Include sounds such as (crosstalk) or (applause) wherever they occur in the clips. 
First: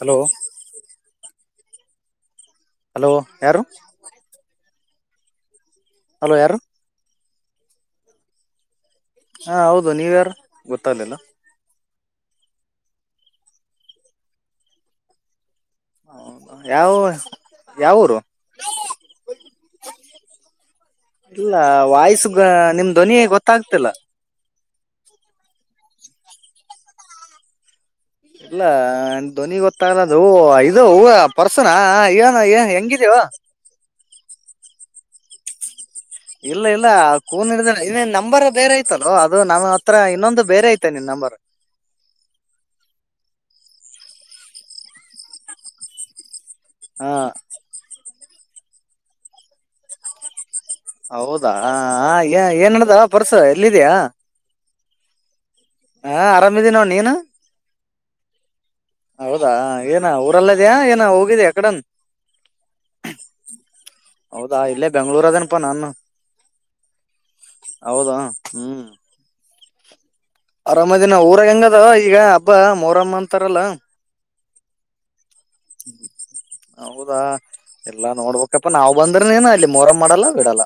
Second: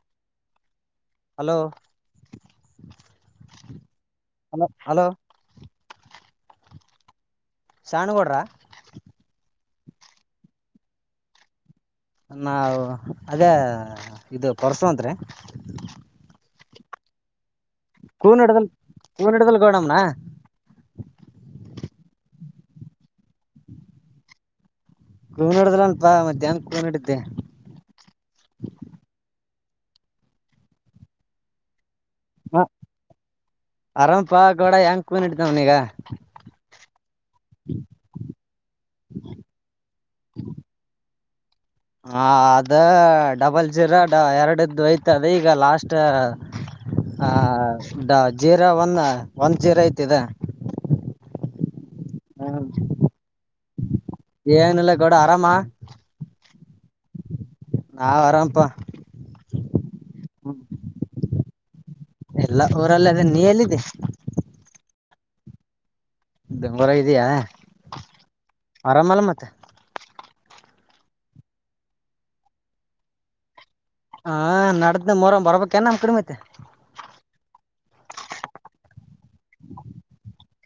Hello ಹ್. (inaudible) Hello hello ಯಾರು hello hello hello ಯಾರು ಶಾಣಗೌಡ್ರ ಹಾಂ ಹೌದು ನೀವ್ ಯಾರು ಗೊತ್ತಾಲಿಲ್ಲ ನಾವು ಅದೇ ಇದು ಪರ್ಸು ಅಂತರಿ ಹೌದು ಯಾವ ಯಾವರು ಕೂನ್ ಹಿಡ್ದಲ್ ಕೂನ್ ಹಿಡದಲ್ ಗೌಡಮ್ನ ಇಲ್ಲಾಯ ಈಗ ನಿಮ್ ಧ್ವನಿಯ ಗೊತ್ತಾಗ್ತಿಲ್ಲ ಕೂ ನಡಿದ್ರನಪಾ ಮಧ್ಯಾಹ್ನ ಕೂ ನಡಿದ್ದೆ ಇಲ್ಲ್ ಧ್ವನಿ ಗೊತ್ತ ದು ಇದು ಪರ್ಸನಾ ಅಯ್ಯನ ್ಯ ಹೆಂಗಿದೀವಾ ಆರಾಮ ಪಾ ಗೋಡ ಹೆಂಗ್ ಕೂನ್ ಇಡ್ತಾವ್ನ ಈಗ ಇಲ್ಲ ಇಲ್ಲ ಕೂನ್ಡಿದ ಇ ನಂಬರ್ ಬೇರೆ ಐತಲ್ಲೋ ಅದು ನಮ್ಮ ಹತ್ರ ಇನ್ನೊಂದು ಬೇರೆ ಐತೆ ನಿನ್ ನಂಬರ್ ಹ ಅದ ಡಬಲ್ ಜೀರಾಡ ಎರಡದು ಯ್ತದ ಈಗ ಲಾಸ್ಟ್ ಹಾ ಹಾದ ಜೀರಾ ಒಂದ ಒಂದ್ ಜೀರಾ ಐತದ ಹೌದಾ ಏನ್ಡದ ಪರ್ಸ ಆಯ್ತು ಇಲ್ಲಿದಯಾ ಏಂಗನಿಲ್ಲ ಗೌಡ ಆರಾಮಾ ಹಾ ಆರಾಮಿದೀನೋ ನೀನು ನಾವ್ ಆರಾಮಪ ಹೌದಾ ಏನ ಲ್ಲದಾ ಏನ ಹೋಗಿದಿಾಕಡ ಎಲ್ಲ ಊರಲ್ಲ ಅದೇ ನೀ ಎಲ್ಲಿದೆ ಬೆಂಳೂರ ಅದನಪ್ಪ ನ ಅಾನು ಬೆಂಗೋರ ಇದಯಾ ಆರಾಮಲ್ಲ ಮತ್ತೆ ಅರಾಮ ದಿನ ಊರಾಗ ಹೆಂಗದ ಈಗ ಹಬ್ಬ ಮೋರಮ್ಮ ಅಂತಾರಲ್ಲ ಹಾ ನಡ್ದ್ದ ಮೊರಮ್ ಬರ್ಬೇಕ ಏನ್ ನಮ ಕಡಿಮತೆ ಹೌದಾ ಎಲ್ಲಾ ನೋಡ್ಬೇಕಪ್ಪಾ ನಾವ್ ಬಂದ್ರನೇನ ಅಲ್ಲಿ ಮೊರಂ ಮಾಡಲ್ಲ ಬಿಡಲ್ಲ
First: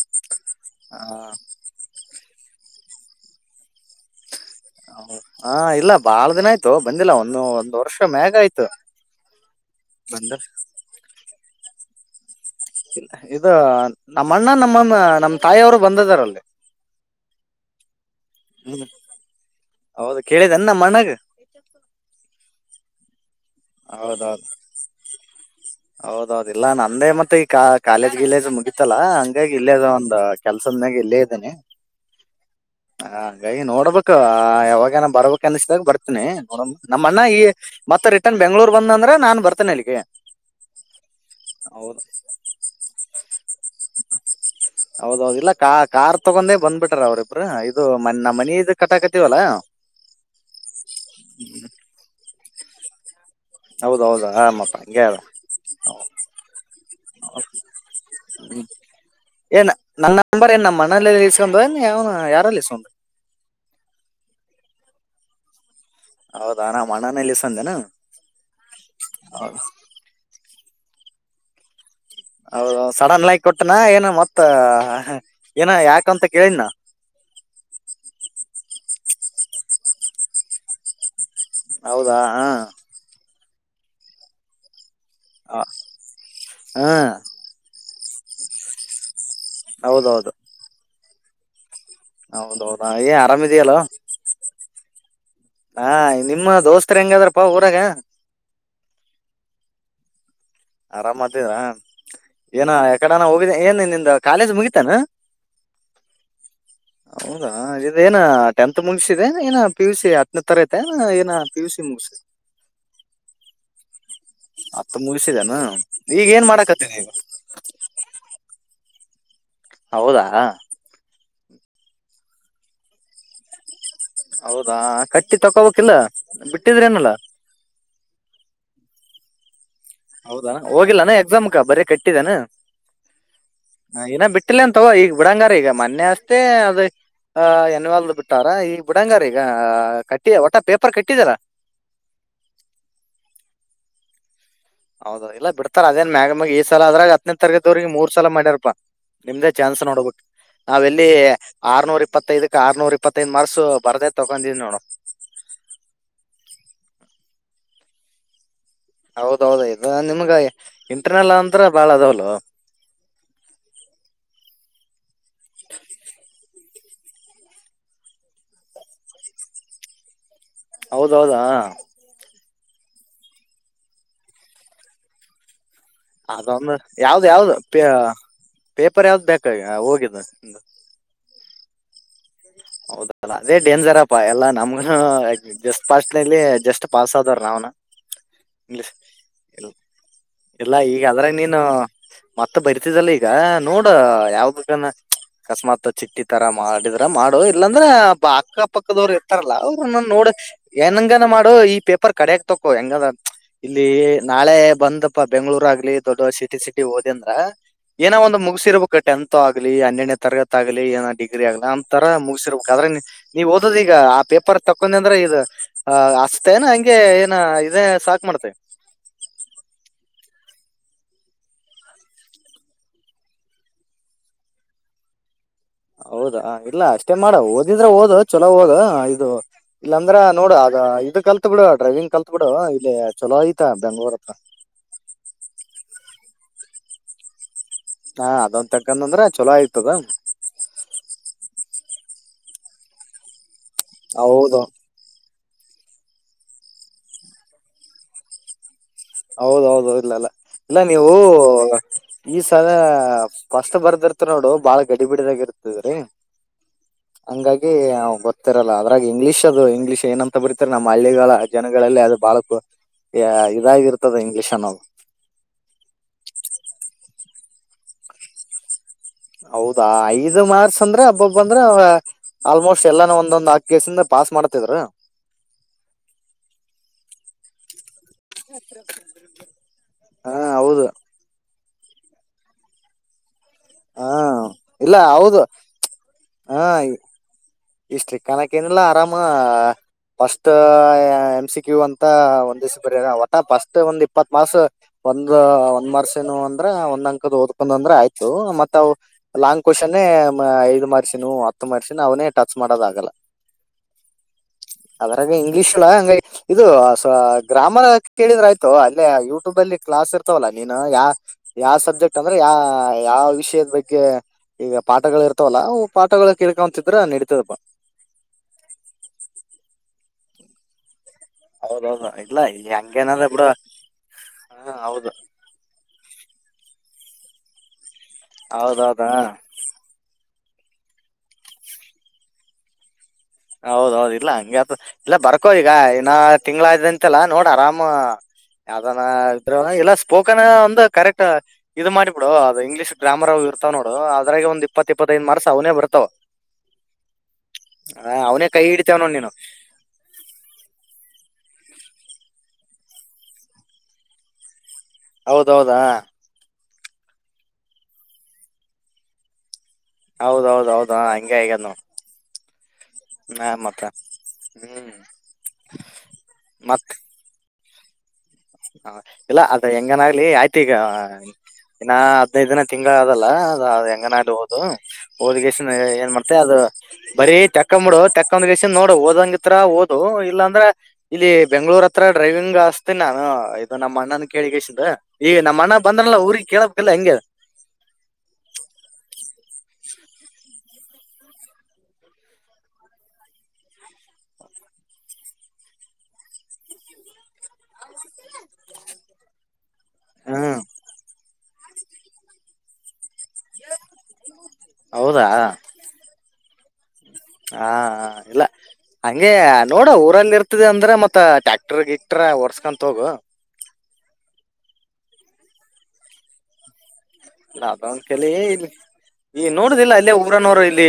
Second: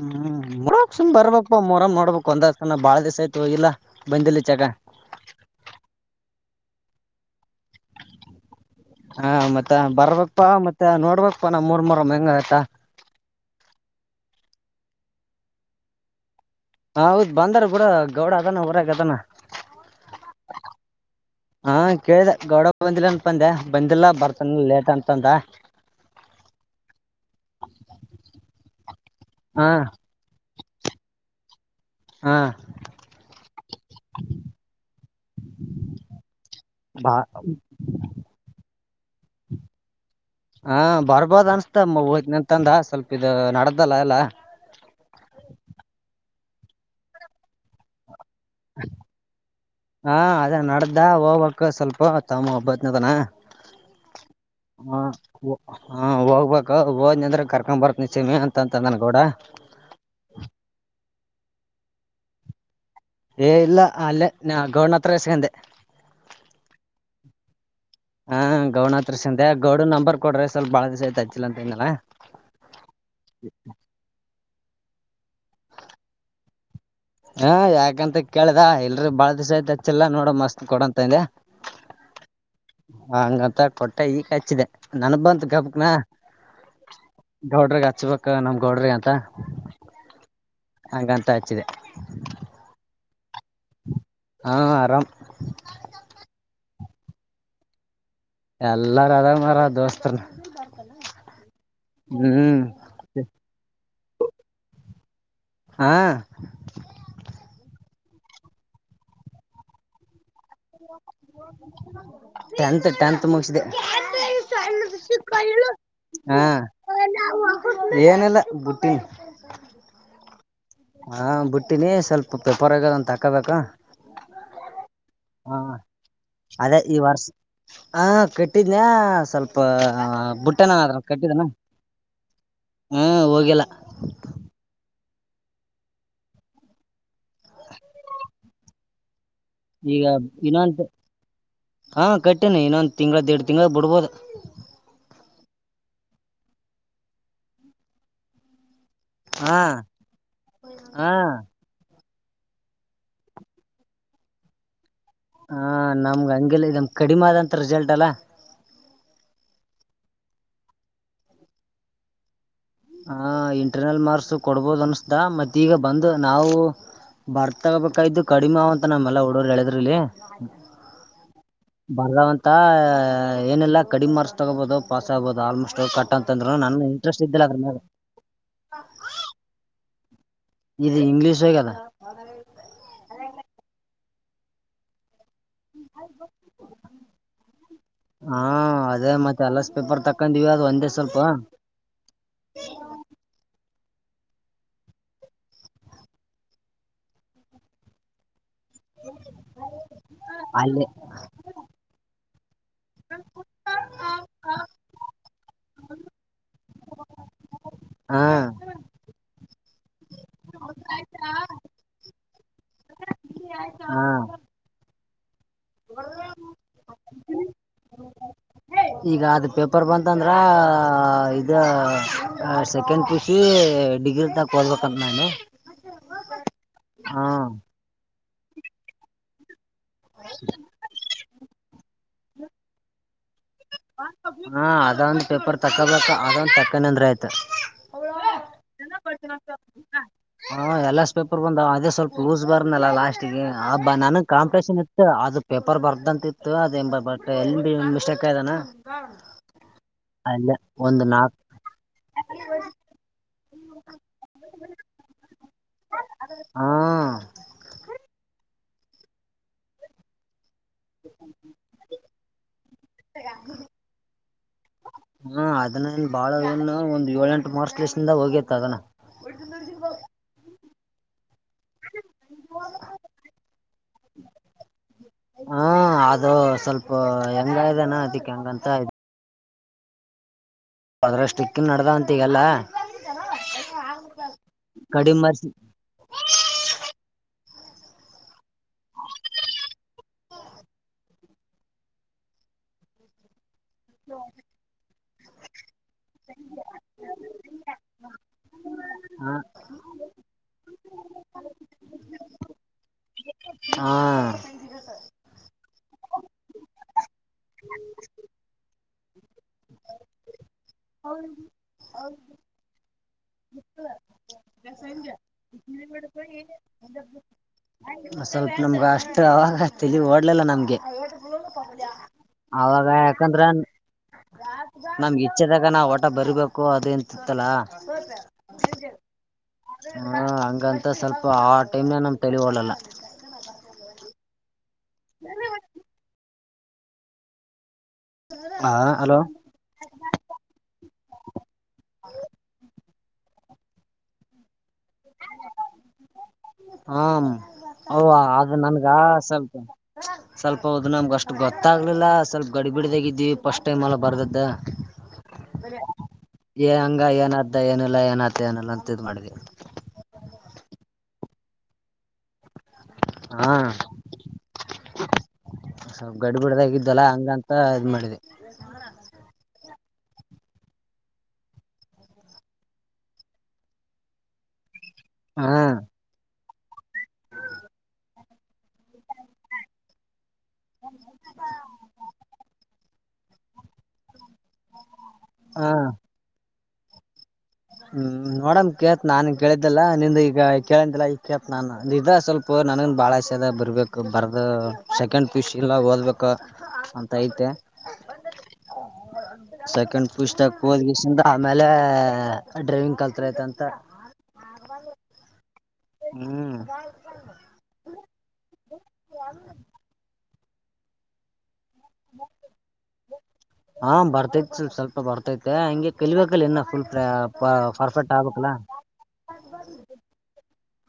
ಹ್ಮ್ ಮರಕ್ ಸುಮ್ ಹ ಬರ್ಬೇಕ ಮೊರಮ್ ನೋಡ್ಬೇಕು ಒಂದಸನ ಬಾಳ್ ಆಯ್ತು ಇಲ್ಲ ಬಂದಲಿ ಹ ಹಾ ಇಲ್ಲ ಬಾಳ ದಿನ ಆಯ್ತು ಬಂದಿಲ್ಲ ಒಂದು ಒಂದ್ ವರ್ಷ ಮ್ಯಾಗ ಆಯ್ತು ಹಾ ಮತ್ತೆ ಬಂದ ಬರ್ಬೇಕಪ್ಪಾ ಮತ್ತೆ ನೋಡ್ಬೇಕಕ್ಪ್ಪಾ ನಾ ಮೂರ್ ಮೂರ್ ಕಮೆಂಗಯತ್ತಾ ಇ ಇದು ನಮ್ಮ ಅಣ್ಣ ನಮ್ಮಮ್ಮ ನಮ್ಮ್ ತಾಯಿಯವರು ಬಂದದಾರಲ್ಲಿ ಹ ಹೌದ್ ಬಂದಾರ ಕೂಡ ಗೌಡ ಅದಾನ ಹ್ಮ್ ಹೊರಗದಾನ ಹೌದು ಕೇಳಿದನ್ ನಮ್ಮ ಅಣ್ಣಾಗ ಹಾ ಕೇಳ್ದ ಗೌಡ ಬಂದಿಲ್ಲನ್ಪಂದೆ ಹೌದೌದು ಹೌದೌದು ಇಲ್ಲ ನಂದೇ ಮತ್ತೆ ಈ ಕ ಕಾಲೇಜ್ ಗಲ್ಲೇಜ ಮುಗಿತಲ್ಲ ಹಂಗಾಗಿ ಹ ಇಲ್ಲೇ ಅದ ಒಂದ ಕೆಲ್ಸದನ್ಯಾಗ ಇಲ್ಲೇ ಇದ್ದೇನನೆ ಹ ಹ ಗೈ ನೋಡ್ಬೇಕು ಯಾವಾಗ ಏನ ಬರ್ಬೇಕ ಅನ್ಸಿದಾಗ ಬರ್ತೀನಿ ನೋಡ ನಮ್ಮ ಬಾ ಅಣ ಈ ಮತ್ತ ರ ಬಂದ್ರೆ ನಾನ್ ಬರ್ತೇನೆ ಅಲ್ಲಿಗೆ ಹಾ ಬರ್ಬೋದ್ ಅನ್ಸ್ತ ಹೌದ್ ಹತ ನಿಂತಂದ ಸ್ವಲ್ಪ ಇದ ನಡ್ದಲ್ಲ ಎಲ್ಲಾ ಹೌದೌದು ಇಲ್ಲ ಕಾರ್ ತಗೊಂಡೇ ಬಂದಬ ಬಿಟ್ರ ಅವ್ರರಿಬ್ರ ಇದು, ನಮ್ಮ ಮನದು ಕಟಾಕತವಲ್ಲ, ಮಕ್ಕ ಸ್ವಲ್ಪ ತಮ್ಮ ಹಬ್ಬತ್ನದನ ಹೌದೌದು ಹಾ ಮತ್ತ ಹ ಹಂಗೆ ಅದ ಹಾ ಹೋಗ್ಬೇಕು ಹೋದ್ನ ಅಂದ್ರೆ ಕರ್ಕೊಂಡ್ ಬರ್ತ್ ನಿ ಸಮಿ ಅಂತಂತ ನನ್ಗೌಡ ಇಸ್ಕಂದನ್ ಯ ಅವನ ಯಾರಲ್ಲಿ ಇಕೊಂಡ್ರ ಏ ಇಲ್ಲ ಅಲ್ಲೇ ನ ಗೌನ ಹತ್ರ ಎಸಗಂತೆೆ ಹೌದಾ ನಮ್ಮ ಅಣ್ಣನಲ್ಲಿ ಇಸ್ಕೊಂದೇನ ಹಾ ಗೌಣ ಹತ್ರ ಸಂತೆ ಗೌಡ್ ನಂಬರ್ ಕೊಡ್ರಿ, ಸ್ವಲ್ ಬಾಳ ದಸ ಐತ ಅಚ್ಚಿಲ್ಲ ಅಂತ ಏನಲ್ಲ, ಹೌದು ಸಡನ್ ಲೈ ಕೊಟ್ಟನಾ ಏನು ಮತ್ತ, ಹ ಏನ ಯಾಕಂತ ಕೇಳಿದನಾ? ಹಾ ಯಾಕಂತ ಕೇಳ್ದ ಇಲ್ರಿ ಬಾಳ ದಿವ್ ಯತಚ್ಚಿಲ್ಲಾ ನೋಡ ಮಸ್ತ್ ಕೊಡಂತಂದೆ. ಹೌದಾ ಹಾ ಕೊಟ್ಟ ಈಗ ಹಚ್ಚಿದೆ ನನಗ್ ಬಂತ ಗಬಕ್ನ ಹಾ ದೌಡ್ರಗ ಹಚ್ಚಚ್ಬೇಕ ನಮ್ ಗೌಡ್ರಿ ಅಂತ ಹೌದೌದು, ಹಾಗಂಗಂತ ಹಚ್ಚಿದೆ, ಹೌದೌದಾ ಏ ಆರಾಮ್ಿದಯಲ್ಲವಾ ಆರಾಮ, ಹಾ ನಿಮ್ಮ ದೋಸ್ತರ್ ಹೆಂಗಾದ್ರಪ್ಪಾ ಊರಾಗ ಎಲ್ಲಾರ ಅದ ಮರ ದೋಸ್ತನ ಆರಾಮ್ತರ ಹ್ಮ್ ಏನ ಯಕಡಾನ ಹೋಗಿದ್ದ ಏನ್ ನಿ್ದ ಕಾಲೇಜ್ ಮುಗಿತಾನ ಹಾ ಹೌದಾ ಅ ಇದೇನ ಟೆಂತ್ ಮುಗಸಿದೆ ಏನ ಪಿ ಯು ಸಿ ಹತ್ತನ ತರ ಐತೆ ಏನ ಪಿ ಯು ಸಿ ಮುಗಿಸಿ ಟೆಂತ್ ಟೆಂತ್ ಮುಗಸಿದೆ. ಹತ್ತು ಮುಗಿಸಿದೇನ ಈಗ ಹಾ ಏನ್ ಮಾಡಕತ್ತೀನಿ ಈಗ ಏನಿಲ್ಲ ಬಟ್ಟ ಹಡಿ ಹೌದಾ, ಹಾ ಬಿಟ್ಟಿನಿ ಸ್ವಲ್ಪ ಪೆಪರ್ ಆಗದಂದು ತಾಕೋಬೇಕ, ಹೌದಾ ಕಟ್ಟಿ ಹಾ ತಕೋಬೇಕಿಲ್ಲ ಅದೇ ಈ ಬಿಟ್ಟಿದ್ರೇನಲ್ಲ ವರ್ಷ ಹ ಕೆಟ್ಟಿದನಯ ಸ್ವಲ್ಪ ಹೌದಾ ಬುಟ್ಟನ ಅದ್ರ ಹೋಗಿಲ್ಲಾನ ಕಟ್ಟಿದನ ಎಕ್ಸಾಮಕ್ಕ ಬರ ಕಟ್ಟ ಟ್ಟಾನ ಹ್ಮ್ ಹೋಗಿಲ್ಲ ಏನ ಬಿಟ್ಟಿಲ್ಲ ಅಂತ ಈಗ ಬ ಬಿಡಂಗಾರಿ ಈಗ ಮೊನ್ನೆ ಅಷ್ಟೇ ಅದ ಎನ್ವಾಲ್ದ ಬಿಟ್ಟಾರ ಈಗ ಬ ಬಿಡಂಗಾರಿ ಈಗ ಇನ್ನೊಂದು ಹಾ ಕಟ್ಟನೆ ಇನ್ನೊಂದು ತಿಂಗಗಳ ದೇಡ್ಡು ತಿಂಗಳ ಬಿಡ್ಬೋದು ಹೌದೌಲ್ಲ ಬಿಡ್ತಾರ ಅದೇನ್ ಮ್ಯಾಗ ಮ್ಯಾಗ ಈ್ ಸಲ ಅದ್ರಾಗ ಹ್ನೇ ತಗದವ್ರಿಗೆ ಮೂರ್ ಸಲ ಮಾಡ್ಯಾರಪ್ಪಾ ನಿಮ್ದೇ ಹಾ ಚಾನ್ಸ್ ನೋಡ್ಬೇಕು ನಾವ ಎಲ್ಲಿ ಹಾ ಆರ್ನೂರು ಇಪ್ಪತ್ತೈದಕ್ ಆರ್ನೂರ್ ಇಪ್ಪತ್ತೈದ್ ಮರುಸು ಬರದೇ ತಗೊಂಡೀಿ ನೋಡು ಹ ನಮ್ಗ ಹಂಗೆಲ್ಲ ಇದಮ ಕಡಿಮೆ ಆದಂತ ರಿಸಲ್ಟ್ ಅಲ್ಲಾ ಹೌದೌದ ಇದು ನಿಮ್ಗ ಇಂಟರ್ನೆಲ್ ಅಂತ್ರ ಬಾಳ ಅದವಲ್ ಹ ಇಂಟರ್ನಲ್ ಮಾರ್ಕ್ಸ್ ಕೊಡ್ಬೋದು ಅನ್ಸ್ದ ಮತ್ತ ಈಗ ಬಂದು ನಾವು ಬರ್ತಗೋಬೇಕಾಯ್ದು ಕಡಿಮೆ ಅವಂತ ನಮ್ಮೆಲ್ಲ ಹುಡೋರು ಎ ಹೇಳದ್ರ ಇಲ್ಲಿ ಹೌದೌದಾ ಏನಿಲ್ಲಲ್ಲ ಕಡಿಮ ಮಾರ್ಸ್ ತಗೋಬಹುದು ಪಾಸ್ ಆಗ್ಬಹುದು ಆಲ್ಮೋಸ್ಟ್ ಕಟ್ಟ ಅಂತಂದ್ರು ಅದೊಂದು ನನ್ ಇಂಟೆಸ್ಟ್ ಯಾವ್ದ್ ಇದ್ದಿಲ್ಲ ಯಾವ್ದ್ ಅ್ರ ಪೇಪರ್ ಯಾವ್ದು ಬೇಕಾಗಿ ಹೋಗ ಬಸ್ (unintelligible) ಇದು ಇಂಗ್ಲೀಷ್ ಹೇಗ ಅದ ಹ (inaudible) ಹೌದಲ್ಲ ಅದೇ ಡೇಂಜರ್ಪಾ ಎಲ್ಲಾ ನಮ್ಗ ಜಸ್ಟ್ ಪಾಸ್ಲ್ಲಿ ಜಸ್ಟ್ ಪಾಸ್ ಆದವಾರ ನನ್ ಹಾ ಅದೇ ಮತ್ತೆ ಅಲಸ್ ಪೇಪರ್ ತಕೊಂಡಿವಿ ಅದು ಇಲ್ಲ ಒಂದೇ ಈಗ ಸ್ವಲ್ಪ ಅದ್ರ ನೀನು ಮತ್ತ ಬರಿತಿದಲ್ಲ ಈಗ ನೋ ಯಾವ್ದ ಅಕಸ್ಮಾತ್ ಚಿಟ್ಟಿ ತರ ಮಾಡಿದ ಮಾಡೋ ಇಲ್ಲಾಂದ್ರೆ ಅಕ್ಕ ಪಕ್ಕದವ್ರು ಇರ್ತಾರಲ್ಲ ಅವ್ರ ನೋಡ ಅಲ್ಲಿ ಏನಂಗನ ಮಾಡ ಈ ಪೇಪರ್ ಕಡಕ್ ತಕೋ ಹೆಂಗದ ಇಲ್ಲಿ ನಾಳೆ ಬಂದಪ ಬೆಂಗ್ಳೂರ್ ಆಗ್ಲಿ ದೊಡ್ಡ ಸಿಟಿ ಸಿಟಿ ಓದ ಅಂದ್ರ ಏನೋ ಹ ಒಂದ್ ಮುಗಸಿರ್ಬೇಕಕ್ ಟೆಂತ್ ಆಗ್ಲಿ ಹನ್ನೆನೇ ತರಗತಿ ಆಗ್ಲಿ ಏನೋ ಡಿಗ್ರಿ ಆಗ್ಲ ತರ ಮುಗಸರ್ಬೇಕು ಅ್ರೆ ನೀವು ಓದ್ ಈಗ ಹ ಆ ಪೇಪರ್ ತಕೊಂಡ ಅಂದ್ರೆ ಇದು ಹ ಅಸ್ತೆೇನಾ ಹಂಗೆ ಏನ ಇದೇ ಸಾಕ್ ಮಾಡ್ತೆ ಅಂತಂದ್ರ ಇದು ಸೆಕೆಂಡ್ ಪಿಯು ಸಿ ಡಿಗ್ರಿ ಅಂತ ಕೋಲ್ಬೇಕಂತ ನಾನು ಹೌದಾ ಇಲ್ಲ ಅಷ್ಟೇ ಹ ಮಾಡ ಓದಿದ್ರ ಓದ ಚೊಲೋ ಹೋಗ ಇದು ಇಲ್ಲಾಂದ್ರೆ ನೋಡ ಅ ಇದು ಕಲ್ತ್ ಬಿಡಡು ಡ್ರೈವಿಂಗ್ ಕಲ್ತ್ ಕೂಡ ಇಲ್ಲಿ ಚಲೋ ಆ ಹಾ ಅದ ಒಂದು ಪೇಪರ್ ತಕ್ಕಲಕ್ಕ ಅದೊಂದ ತಕ್ಕ ಕನಂದ್ರ ಆಯ್ತ ಹಾ ಅದೊಂದ ತಕಂದಂದ್ರ ಚಲೋ ಆಯ್ತದ ಹ ಎಲ್ಲ ಪೇಪರ್ ಬಂದ ಅದೇ ಸ್ವಲ್ಪ ಲೂಸ್ ಬರ್ನ್ನಲ್ಲ ಲಾಸ್ಟಿಗೆ ಆ ಬಾ ನನಗ್ ಹೌದು ಕಾಂಪಿಟೇಷನ್ ಇತ್ತು ಅದು ಪೇಪರ್ ಬರ್ದಂತಿತ್ತು ಅದ ಎ ಬಟ್ ಎಲ್ಲಿ ಮಿಸ್ಟೇಕ್ ಆದಾನ. ಹೌದೌದು ಇಲ್ಲಲ್ಲ ಇಲ್ಲ ಒಂದು ನೀವು ನಾಕ್ ಈ ಸಲ. ಕಷ್ಟ ಬರ್ದಿರ್ತ ನೋಡು ಬಾಳ ಗಡಿಬ ಬಿಡದಾಗಿತ್ತೆ. ಹ ಹಂಗಾಗಿ ಗೊ ಇರಲ್ಲದ್ರ ಇಂಗ್ಲೀಷ್ದು ಇಂಗ್ಲೀಷ್‌ ಏನಂತ ಬಿ ನಮ್ಮ ಹಳ್ಳಿಗಳ ಜನಗಳಲ್ಲಿ ಅದು ಬಹಳ ಇದಾಗಿರ್ತ್ತ. ಇಂಗ್ಲಿಷ ಅನ್ನೋದು. ಹಾ ಅದನ್ನನ್ ಬಾಳನ್ ಒಂದ್ ಏಳೆಂಟು ಮಾರಕ್ಸ್ ಹಿಂದ ಹೋಗೇತ್ತ ಅದನ. ಹೌದಾ ಐದು ಮಾರ್ಚ್ ಅಂದ್ರೆ ಹಬ್ಬೊಬ್ಬ ಅಂದ್ರ ಆಲ್ಮೋಸ್ಟ್ ಎಲ್ಲಾನ ಒಂದೊಂದ್ ಆಕ್ ಗೇಸಿಂದ ಪಾಸ್ ಮಾಡ್ತಿದ್ರ. ಹ ಅದು ಸ್ವಲ್ಪ ಹೆಂಗಾನ ಹತ್ರ ಹೌ ಅದರಷ್ಟು ಕನ್ನಡದ ಹಂತ ಗಲ್ಲ ಹಾ ಇಲ್ಲ ಹೌದು ಹಾ ಇಷ್ಟ ಕನಕ್ಕೇಂದಲ್ಲ ಆರಾಮ ಫಸ್ಟ್ ಎಮ್ ಸಿ ಕ್ಯು ಅಂತ ಒಂದ ದ್ ಬರ್ತಾವ, ಒಟ ಫಸ್ಟ್ ಮತ್ತೆ ಒಂದ್ ಇಪ್ಪತ್ ಮಾರ್ಕ್ಸ ಒಂದು ಒಂದ್ ಮರ್ಸಿನವು ಅಂದ್ರ ಒಂದ್ ಅಂಕದ ಓದ್ಕೊಂಡ್ಂದ್ರ ಆಯತು ಮತ್ವು ಲಾಂಗ್ ಕ್ವಶನ್ ಐದ್ ಮರ್ಸಿನ ಮನುಷನ್ ಅವನ ಟಚ್ ಮಾಡೋದಾಗಲ್ಲ. ಹಾ ಅದರಾಗ ಇಂಗ್ಲೀಷ್, ಹಂಗ ಇದು ಗ್ರಾಮರ್ ಕೇಳಿದ್ರ ಆಯ್ತು ಅಲ್ಲೇ ಯೂಟ್ಯೂಬ್ ಅಲ್ಲಿ ಕ್ಲಾಸ್ ಇರ್ತವಲ್ಲಾ, ನೀನು ಯಾ ಯಾವ ಸಬ್ಜೆಕ್ಟ್ ಅಂದ್ರೆ ಯಾ ಯಾವ ವಿಷಯದ ಬಗ್ಗೆ ಈಗ ಪಾಠಗಳು ಇರ್ತವಲ್ಲ, ಪಾಠಗಳು ಕೇಳ್ಕೊಂತಿದ್ರ ನಡ ಇದಪ್ಪ ಸ್ವಲ್ಪ ನಮ್ಗ ಅಷ್ಟು ಅವಾಗಶ ಓಡ್ಲಲ್ಲ ನಮ್ಗೆ ಹೌದ ಅವಾಗ ಯಾಕಂದ್ರ ಹ ಹೌದು ನಮ್ಗೆ ಇಚ್ದಾಗ ನಾವ ಓಟ ಬರ್ಬೇಕು ಅದುಂತ. ಸತ್ತಲ ಹೌದೌದಾ ಹಂಗಂತ ಸ್ವಲ್ಪ ಆ ಟೈಮ್ನ ನಮ್ ತಳಿ ಹಳಲ್ಲ. ಹೌದೌದು ಇಲ್ಲಾ ಹಂಗ ಇಲ್ಲ ಬರ್ಕೋ ಈಗ ಇನ್ನ ತಿಂಗ್ ಆ ಅಂತೆಲ್ಲ ನೋಡ್ ಆರಾಮ. ಹ ಯಾವ್ದಾನ ಹಲೋ ಇದ್ರ ಎಲ್ಲ ಸ್ಪೋಕನ್ ಒಂದು ಕರೆಕ್ಟ್ ಇದು ಮಾಡಿಬಿಡು ಅದು ಇಂಗ್ಲೀಷ್. ಗ್ರಾಮರ್ ಅವ್ ಇರ್ತಾವ ನೋಡು ಅಗೆ ಒಂದು ಇಪ್ಪತ್ತಪ್ಪತ್ತೈದೇ ಮಾರ ಸಾವನೇ ಬರ್ತಾವ. ಹೋ ಹಾ ಅವನೇ ಅದು ಕೈ ನನ್ಗ ಹಿಡಿತೇವ ನೋಡ್ ನೀನು ಸ್ವಲ್ಪ ಸ್ವಲ್ಪ ಹೌದು ನಮ್ಗ ಅಷ್ಟ. ಅಷ್ಟು ಗೊತ್ತಾಗಲಿಲ್ಲ ಸ್ವಲ್ಪ ಗಡಿಬಿಡ್ದಾಗ ಇದೀವಿ ಫಸ್ಟ್ ಟೈಮ್ಲ್ಲ ಬರ್ದ ಹೌದೌದಾ ಏ ಹಂಗ ಏನ್ದ ಏನಲ್ಲ ಏನ ಆತ ಏನಲ್ಲ ಅಂತ ಇದ್ ಮಾಡ್ ಹೌದೌದ ಹೌದು ಹಂಗಗೆ ಹಗನು ಹಾ ಹ್ಮ್ (inaudible) ಸ್ವಲ್ಪ ಗಡ್ ಮತ್ ಬಿಡದಾಗಿದ್ದಲ್ಲಾ ಹಂಗಂತ ಹ ಅದ್ ಮಾಡಿದೆ ಅ (inaudible) ಹೆಂಗನಾಗ್ಲಿ ಆಯ್ತ ಈಗ ಇನ್ನ ಹದ್ನೈದು ದಿನ ತಿಂಗ್ ಅದಲ್ಲ ಅ ಹೆಂಗನಾಗ ಹೋದು ಹಾ ಹಓದಗಿಸನ್ ಏನ್ ಮಾಡ್ತ ಅದು ಬರೀ ತಕ್ಕಂಬ ಬಿಡು ತಕ್ಕಂದ ನೋಡು ಓದಂಗಿತ್ರ ಓದು ಇಲ್ಲಾಂದ ದ್ರ ಇಲ್ಲಿ ಬೆಂಗ್ಗಳೂರ್ ಹತ್ರ ಡ್ರೈವಿಂಗ್ ಸ್ತೆ ನ ಹಾ ಇದು ನಮ್ಮ ಅಣ್ಣನ ಕೇಳ್ಗಿಶನಂದ್ ಈಗ ನಮ್ಮ ಹಾ ಅಣ್ಣ ಬಂದ್ರಲ್ಲ ಊರಿಗ್ ಕೇಳಕ್ ಇಲ್ಲ ಹೆಂಗಗೆಳ್ ಹ್ಮ್ ನೋಡಮ ಕೇತ್ ನಾನ್ ಕೇಳಿದ್ದಲ್ಲಾ ನಿಂದ ಈಗ ಕೇಳಂದಿಲ್ಲ ಈ ಕೇಳ್ತಿನ್ ನಾನ್ ಇದ ಸ್ವಲ್ಪ ನನ್ಗನ್ ಬಾಳ ಆಸೆ ಅದ ಬರ್ಬೇಕು ಬರ್ದ ಸೆಕೆಂಡ್ ಪಿಯುಷಿ ಲ್ಲ ಓದ್ಬೇಕ ಅಂತ ಐತೆ ಸೆಕೆಂಡ್ ಹ್ಮ್ ಪುಸ್ತಕ ಓದಗಿಸಿಂದ ಆಮೇಲೆ ಡ್ರೈವಿಂಗ್ ಕಲತ್ ಹತ್ರ ಐತಂತ (inaudible) ಹೌದಾ ಹಾ ಹ್ಮ್ ಹಾ ಇಲ್ಲ ಹಗೆ ನೋಡ ಊರಲ್ಲಿ ಇರ್ತದೆ ಅಂದ್ರೆ ಮತ್ತಕ್ ಇಟ್ರಗ್ ಇಟ್ಟ್ರ ಒರ್ಸ್ಕೊಂತ ಹೋಗ ಹಾ ಬರ್ತೈತ್ ಸ್ಲ್ ಸ್ವಲ್ಪ ಬರ್ತೈತೆ ಹಂಗೆ ಕಲಿಬೇಕಲ್ಲ ಎನ್ನ ಫುಲ್ ಲಾಭನ್ ಪರ್ಫೆಕ್ಟ್ ಕಲಿ ಆಗ್ಬೇಕಲ್ಲ ಇ ಈ ನೋಡುದಿಲ್ಲ ಅಲ್ಲೇ ಉಬ್ರನೋರು ಇಲ್ಲಿ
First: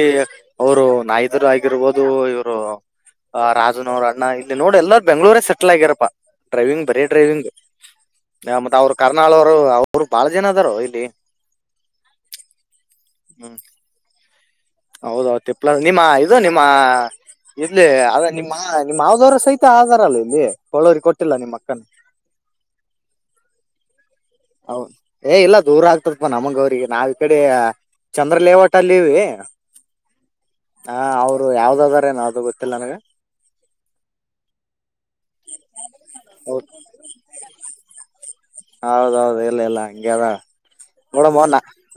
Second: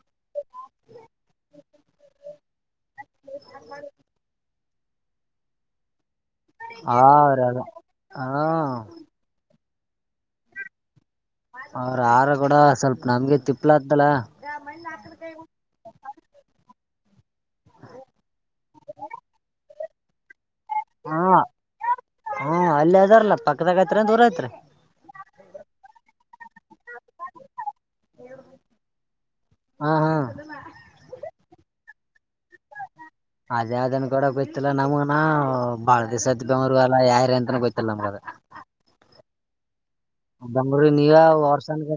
ಅವರು ನಾಯಿದರು ಆಗಿರ್ಬೋದು ಆ ರಾಜನ ಅವ್ರ ಅಣ್ಣ ನೋಡಿ ಎಲ್ಲರೂ ಬೆಂಗಗಳೂರ ಸೆಟಲ್ ಆಗಿರಪ್ಪ ಡ್ರೈವಿಂಗ್ ಆ ಬರೀ ಅವ್ರ ಡ್ರೈವಿಂಗ್ ಹ ಮತ್ತ ಅವರು ಕರ್ನಾಳವರು ಅವರು ಬಾಳ ಜನ ಅದಾರ ಇಲ್ಲಿ ಅವ್ರ ಆಹಾರ ಕೂಡ ಸ್ವಲ್ಪ ನಂಗೆ ತಿಪ್ಲಾಂತಲ್ಲ ಹೌದೌ ತಿಪ್ಪಳ ನಿಮ್ಮ ಇದು ನಿಮ್ಮ ಇಲ್ಲಿ ನಿಮ್ಮ ನಿಮ್ಮ್ದವರ ಸಹಿತ ಆಗ ವಲ ಇಲ್ಲಿ ಕೊಳ್ಳೋರಿ ಹಾ ಕೊಟ್ಟಿಲ್ಲ ನಿಮ್ಮ ಅಕ್ಕನ ಹ್ಮ ಅಲ್ಲಿ ಅದಾರಲ್ಲ ಪಕ್ಕದಾಗೈತ್ರ ದೂರ ಆಯತ ಹೌದ ಏ ಇಲ್ಲ ದೂರ ಆಗ್ತತ್ಪ್ಪ ನಮಂಗ ಅವ್ರಿಗೆ ನಾವ್ ಈ ಕಡೆ ಚಂದ್ರ ಲೇವಟ ಅಲ್ಲಿವಿ ಹಾ ಹಾ ಹ ಅವರು ಯಾವ್ದಾದ ಟುಡುಮ್ (unintelligible) ಅದೇ ಅದನ್ ಕೂಡ ಗೊತ್ತಿಲ್ಲ ನಮಗನ ಬಾಳ ದಸದ ಬರು ಎಲ್ಲ ಯಾರ ಅಂತನ ಗೊತ್ತಿಲ್ಲ ನಮ್ಗದ ಹೌದೌದು ಇಲ್ಲ ಎಲ್ಲ ಬಂಗರಿ ನೀರಾ ವರ್ಸನ್ಕ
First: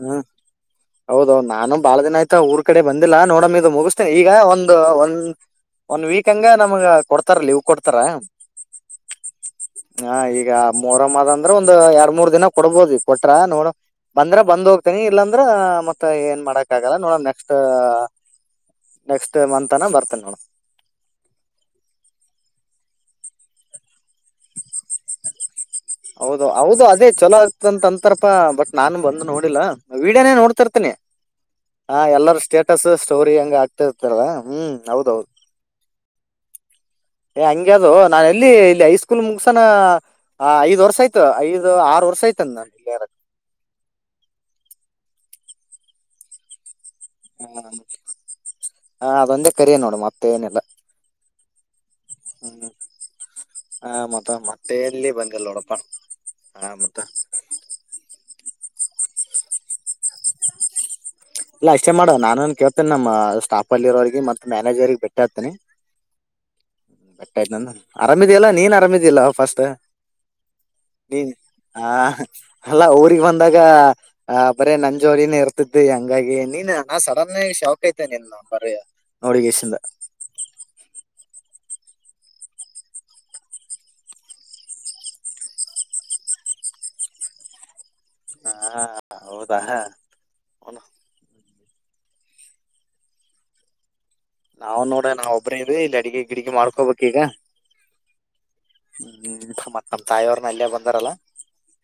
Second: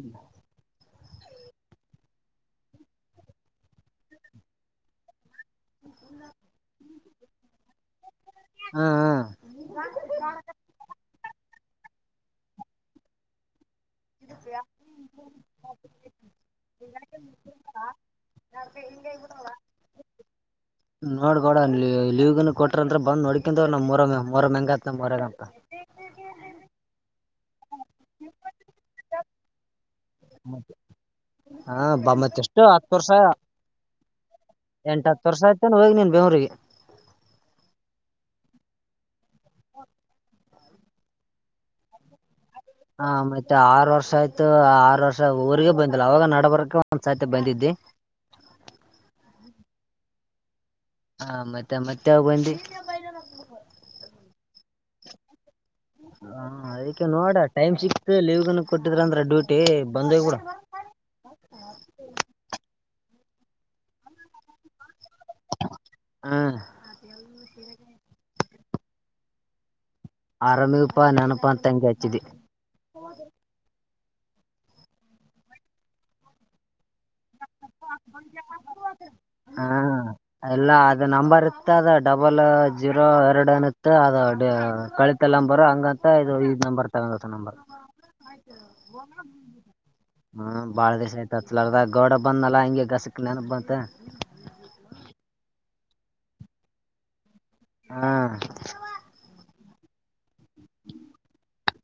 ಹೌದೌ ನಾನು ಬಾಳ ದಿನ ಆಯ್ತ ಊರ್ ಕಡೆ ಬಂದಿಲ್ಲ ನೋಡಮ್ಮ ಇದು ಮುಗಿಸತೇನೆಿ ಈಗ ಒಂದು್ ಒಂದ್ ಒಂದ ವೀಕ್ ಹಂಗ ನಮ್ಗ ಕೊಡ್ತಾರ ಲೀವ್ ಕೊಡ್ತಾರ ಹ್ಮ್ ಹ ಈಗ ಮೊರಮ್ಮದಂತ ಅಂದ್ರ ಒಂದಂದು ಎರಡ್ ಮೂರ್ ದಿನ ಕೊಡ್ಬೋದು ಕೊಟ್ರ ನೋಡ ಬಂದ್ರ ಬಂದ್ ಹೋಗ್ತನಿ ಇಲ್ಲಾಂದ್ರ ಮತ್ತ ಏನ್ ಮಾಡಕ್ ಆಗಲ್ಲ ನೋಡಮ್ ನೆಕ್ಸ್ಟ್ ನೆಕ್ಸ್ಟ್ ಮಂತನ ಬರ್ತೇನಿ ನೋಡ ನೋಡ್ಕೊಡ ಲೀವ್ ಕೊಟ್ರಂತ್ರ ಬಂದ್ ನೋಡಿ ಕಂತು ಮರೋ ಮರೋ ಎಂಂಗತ್ತ ಹೌದು ಹೌದು ಅದೇ ಚಲೋ ಇಂತ ಅಂತಾರಪಾ ಬಟ್ ನಾನು ಬಂದು ನೋಡಿಲ್ಲ ವಿಡಿಯೋನೇ ನೋಡ್ತಿರ್ತನಿ ಹಾ ಆ ಬ ಎಲ್ಲಾರ ಮತ್ತ ಎಷ್ಟು ಸ್ಟೇಟಸ್ ಹತ್ತು ವರ್ಷ ಸ್ಟೋರಿ ಹೆಂಗ ಆಗ್ತಿರ್ತಾರಲ್ಲ ಹ್ಮ್ ಹೌದೌದು ಬೆಂರಿಗೆ ಹಂಗಗೆ ಅದು ನಾನ ಎಲ್ಲಿ ಇಲ್ಲಿ ಐಸ್ ಕೂಲ್ ಮುಗಸಾನ ಹ ಐದ ವರ್ಷ ಆಯ್ತು ದು ಆರುರ್ಷ ಆಯತು ಹ ಮತ್ತೆ ಆರು ವರ್ಷ ಆಯ್ತು ಆರು ವರ್ಷ ಅವಊರಿಗೆ ಬಂದಿಲ್ಲ ಅವಾಗ ನಡಬರಕ್ಕೆ ಹಾ ಹ ಅದೊಂದೇ ಕರ ನೋಡು ಮತ್ತೆ ಏನೆಲ್ಲ ಹಾ ಮತ್ತೆ ಮತ್ತೆಾವ ಬಂದು ಡೆಲ್ಲಿಿ ಬನ್ಕಲ್ಲೋಣ ಹ ಅದಕ್ಕೆ ನೋಡ ಟೈಮ್ ಸಿಕ್ತ ಲೀವ್ನ ಕೊಟ್ಟಿದ್ರ ಅಂದ್ರ ಡ್ಯೂಟಿ ಬಂದೇ ಕೂಡ ಇಲ್ಲ ಅಷ್ಟೇ ಮಾಡ ನಾನನ್ ಕೇಳ್ತೇನೆ ನಮ್ಮ ಸ್ಟಾಫ ಅಲ್ಲಿರೋರಿಗೆ ಮ್ಯಾನೇಜರ್ರಿಗೆ ಬಿಟ್ಟು ಬ ಆ್ತನ ಹ್ಮ ಬಟ್ಟ ಆಯ್ತ ಆರಾಮ್ಿದಲ್ಲ ನೀನ್ ಆರಾಮಿದಿಲ್ಲ ಫಸ್ಟ್ ಆರಾಮಿಗಪ್ಪಾ ನೀನ್ ನಾನಪಾ ಅಂತ ಹ ಹಂಗೆ ಹಚ್ಚಿದಿ ಅಲ್ಲ ಅವಊ್ರಿಗೆ ಬಂದಾಗ ಹಾ ಬರೇ ನನ್ ಜೋರಿನ ಇರ್ತಿದ್ದಿಂಗ ಹಂಗಾಗಿ ನೀನ್ ನಾ ಸಡನ್ ಶಾಕ್ ೈತನೆ ಇಲ್ಲ ಬರ ಹಾ ನೋಡಿಗೆಿಂದ ಎಲ್ಲ ಅದ ನಂಬರ್ ಇತ್ತ ಅದ ಡಬಲ್ ಜೀರೋ ಎರಡು ಅನತ್ತ ಅದ ಕಳಿತ ನಂಬರ್ ಹಂಗಂತ ಇದು ಇ್ ನಂಬರ್ ತಗೊಂಡ ನಂಬರ್ ಹಾ ಹೌದಾ ಹ ಹ ಗೋಡ ಬಂದನಲ್ಲಾ ಹಂಗೆ ಗಾಸಕ್ಕೆಲ ಬಂತೆ ನಾವ್ ನೋಡ ನಾವ್ ಒಬ್ಬ್ರ ಇ್ ಇಲ್ಲಿ ಅಡಿಗೆ ಗಿಡಿಗೆ ಮಾಡ್ಕೋಬೆಕ್ ಈಗ ಹಾ ಹ್ಮ್ ಮತ್ತ ನ ತಾಯೋರು ಅಲ್ಲೆಯ ಬಂದಾರಲ್ಲ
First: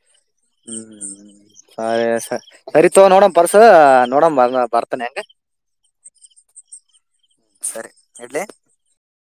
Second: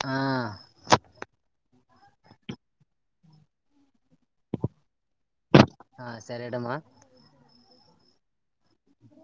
ಹಾ ಹ್ಮ್ ಹ್ಮ ಹ್ಮ್ ಸರಿ ಸ ಸರಿತೊವ ನೋಡಣ ಪರ್ಸ ನೋಡ ಬರ್ತಾನ ಹೆಂಗ ಹಾ ಸರಿಡಮ್ಮ ಇಡ್ಲಿ